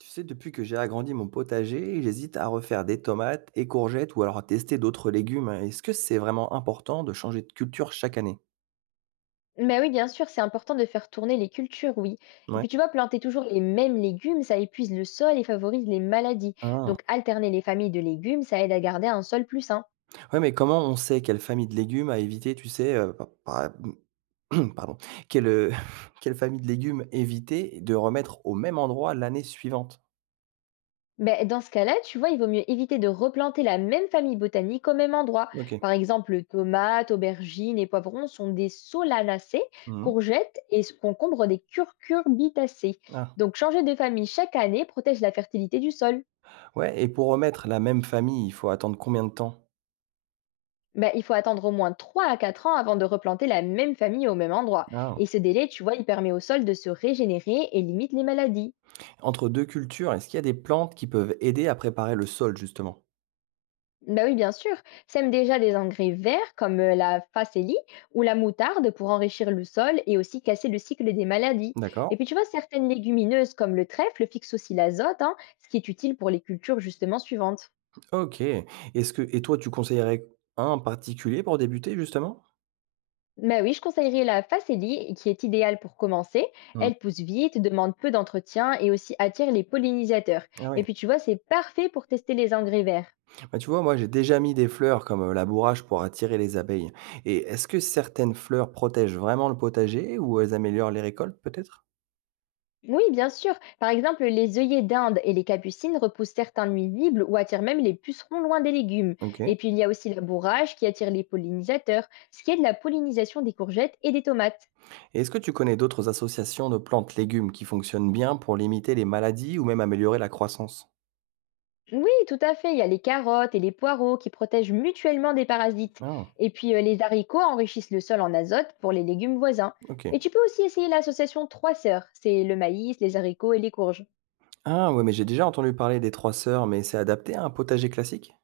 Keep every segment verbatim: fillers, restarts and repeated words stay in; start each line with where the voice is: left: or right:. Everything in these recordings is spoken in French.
right: Tu sais, depuis que j'ai agrandi mon potager, j'hésite à refaire des tomates et courgettes ou alors à tester d'autres légumes. Est-ce que c'est vraiment important de changer de culture chaque année?
left: Mais oui, bien sûr, c'est important de faire tourner les cultures, oui. Et
right: Ouais.
left: puis tu vois, planter toujours les mêmes légumes, ça épuise le sol et favorise les maladies.
right: Ah.
left: Donc alterner les familles de légumes, ça aide à garder un sol plus sain.
right: Ouais, mais comment on sait quelle famille de légumes à éviter, tu sais, euh, pa- pa- pardon, quelle, euh, quelle famille de légumes éviter de remettre au même endroit l'année suivante?
left: Mais dans ce cas-là, tu vois, il vaut mieux éviter de replanter la même famille botanique au même endroit.
right: Ok.
left: Par exemple, tomates, aubergines et poivrons sont des solanacées,
right: Mhm.
left: courgettes et ce concombre des curcurbitacées.
right: Ah.
left: Donc changer de famille chaque année protège la fertilité du sol.
right: Ouais, et pour remettre la même famille, il faut attendre combien de temps?
left: Ben, il faut attendre au moins trois à quatre ans avant de replanter la même famille au même endroit.
right: Ah.
left: Et ce délai, tu vois, il permet au sol de se régénérer et limite les maladies.
right: Entre deux cultures, est-ce qu'il y a des plantes qui peuvent aider à préparer le sol, justement?
left: Ben oui, bien sûr, sème déjà des engrais verts comme euh, la facélie ou la moutarde pour enrichir le sol et aussi casser le cycle des maladies.
right: D'accord.
left: Et puis tu vois, certaines légumineuses comme le trèfle fixent aussi l'azote, hein, ce qui est utile pour les cultures justement suivantes.
right: OK. Est-ce que et toi, tu conseillerais un particulier pour débuter, justement?
left: Bah oui, je conseillerais la facélie, qui est idéale pour commencer.
right: Mmh.
left: Elle pousse vite, demande peu d'entretien et aussi attire les pollinisateurs.
right: Ah
left: Et
right: oui.
left: puis tu vois, c'est parfait pour tester les engrais verts.
right: Bah, tu vois, moi, j'ai déjà mis des fleurs comme, heu, la pour attirer les abeilles et est-ce que certaines fleurs protègent vraiment le potager ou elles améliorent les récoltes, peut-être?
left: Oui, bien sûr. Par exemple, les œillets d'Inde et les capucines repoussent certains nuisibles ou attirent même les pucerons loin des légumes.
right: OK,
left: Et puis il y a aussi la bourrage qui attire les pollinisateurs, ce qui est de la pollinisation des courgettes et des tomates.
right: et est-ce que tu connais d'autres associations de plantes légumes qui fonctionnent bien pour limiter les maladies ou même améliorer la croissance?
left: Oui, tout à fait. Il y a les carottes et les poireaux qui protègent mutuellement des parasites.
right: Ah.
left: Et puis euh, les haricots enrichissent le sol en azote pour les légumes voisins.
right: OK.
left: Et tu peux aussi essayer l'association trois sœurs. C'est le maïs, les haricots et les courges.
right: Ah ouais, mais j'ai déjà entendu parler des trois sœurs, mais c'est adapté à un potager classique?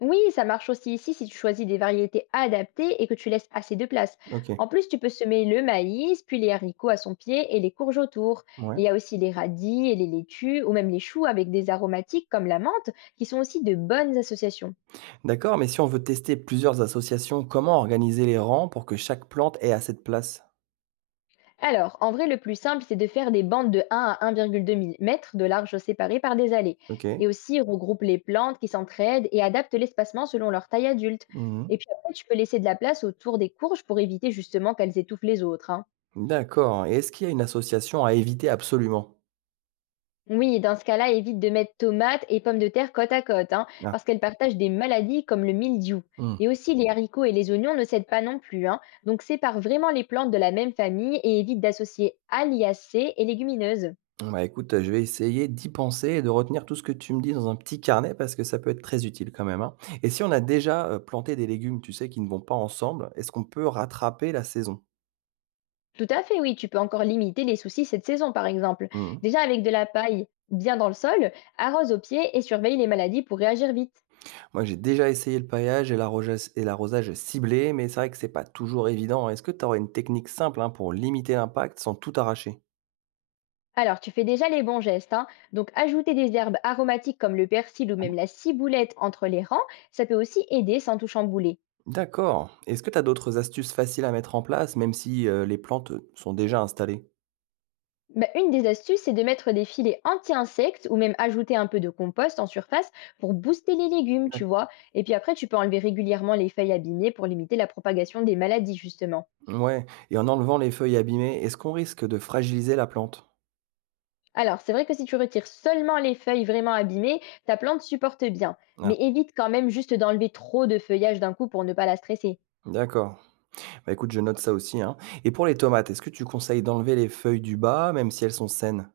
left: Oui, ça marche aussi ici si tu choisis des variétés adaptées et que tu laisses assez de place.
right: OK.
left: En plus, tu peux semer le maïs, puis les haricots à son pied et les courges autour. Et
right: Ouais.
left: il y a aussi les radis et les laitues ou même les choux avec des aromatiques comme la menthe qui sont aussi de bonnes associations.
right: D'accord, mais si on veut tester plusieurs associations, comment organiser les rangs pour que chaque plante ait assez de place?
left: Alors, en vrai, le plus simple, c'est de faire des bandes de un à un virgule deux mm de large séparées par des allées. Et
right: OK.
left: aussi, regroupe les plantes qui s'entraident et adapte l'espacement selon leur taille adulte.
right: Mmh.
left: Et puis après, tu peux laisser de la place autour des courges pour éviter justement qu'elles étouffent les autres, hein.
right: D'accord, et est-ce qu'il y a une association à éviter absolument?
left: Oui, dans ce cas-là, évite de mettre tomates et pommes de terre côte à côte, hein,
right: Ah.
left: parce qu'elles partagent des maladies comme le mildiou. Et
right: Mmh.
left: aussi, les haricots et les oignons ne cèdent pas non plus, hein. Donc, sépare vraiment les plantes de la même famille et évite d'associer aliacées et légumineuses.
right: Bon, bah, écoute, je vais essayer d'y penser et de retenir tout ce que tu me dis dans un petit carnet parce que ça peut être très utile quand même, hein. Et si on a déjà, heu, planté des légumes, tu sais, qui ne vont pas ensemble, est-ce qu'on peut rattraper la saison?
left: Tout à fait, oui, tu peux encore limiter les soucis cette saison, par exemple.
right: Mmh.
left: Déjà avec de la paille bien dans le sol, arrose au pied et surveille les maladies pour réagir vite.
right: Moi, j'ai déjà essayé le paillage et l'arrosage et l'arrosage ciblé, mais c'est vrai que c'est pas toujours évident. Est-ce que tu aurais une technique simple, hein, pour limiter l'impact sans tout arracher?
left: Alors, tu fais déjà les bons gestes, hein, donc ajouter des herbes aromatiques comme le persil ou
right: Hein?
left: même la ciboulette entre les rangs, ça peut aussi aider sans tout chambouler.
right: D'accord. Est-ce que tu as d'autres astuces faciles à mettre en place, même si, heu, les plantes sont déjà installées?
left: Bah, une des astuces, c'est de mettre des filets anti-insectes ou même ajouter un peu de compost en surface pour booster les légumes, tu
right: D'accord.
left: vois. Et puis après, tu peux enlever régulièrement les feuilles abîmées pour limiter la propagation des maladies, justement.
right: Ouais, et en enlevant les feuilles abîmées, est-ce qu'on risque de fragiliser la plante?
left: Alors, c'est vrai que si tu retires seulement les feuilles vraiment abîmées, ta plante supporte bien.
right: Ah,
left: Mais évite quand même juste d'enlever trop de feuillage d'un coup pour ne pas la stresser.
right: d'accord. Bah, écoute, je note ça aussi, hein, et pour les tomates, est-ce que tu conseilles d'enlever les feuilles du bas, même si elles sont saines?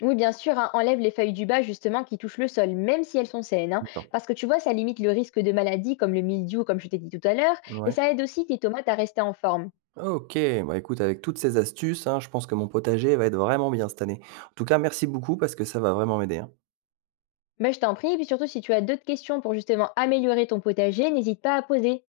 left: Oui, bien sûr, hein, enlève les feuilles du bas justement qui touchent le sol, même si elles sont saines, hein,
right: D'accord.
left: parce que tu vois, ça limite le risque de maladies comme le mildiou, comme je t'ai dit tout à l'heure, et
right: Ouais.
left: ça aide aussi tes tomates à rester en forme.
right: OK, bah, écoute, avec toutes ces astuces, hein, je pense que mon potager va être vraiment bien cette année. En tout cas, merci beaucoup parce que ça va vraiment m'aider, hein.
left: Mais je t'en prie, et puis surtout si tu as d'autres questions pour justement améliorer ton potager, n'hésite pas à poser.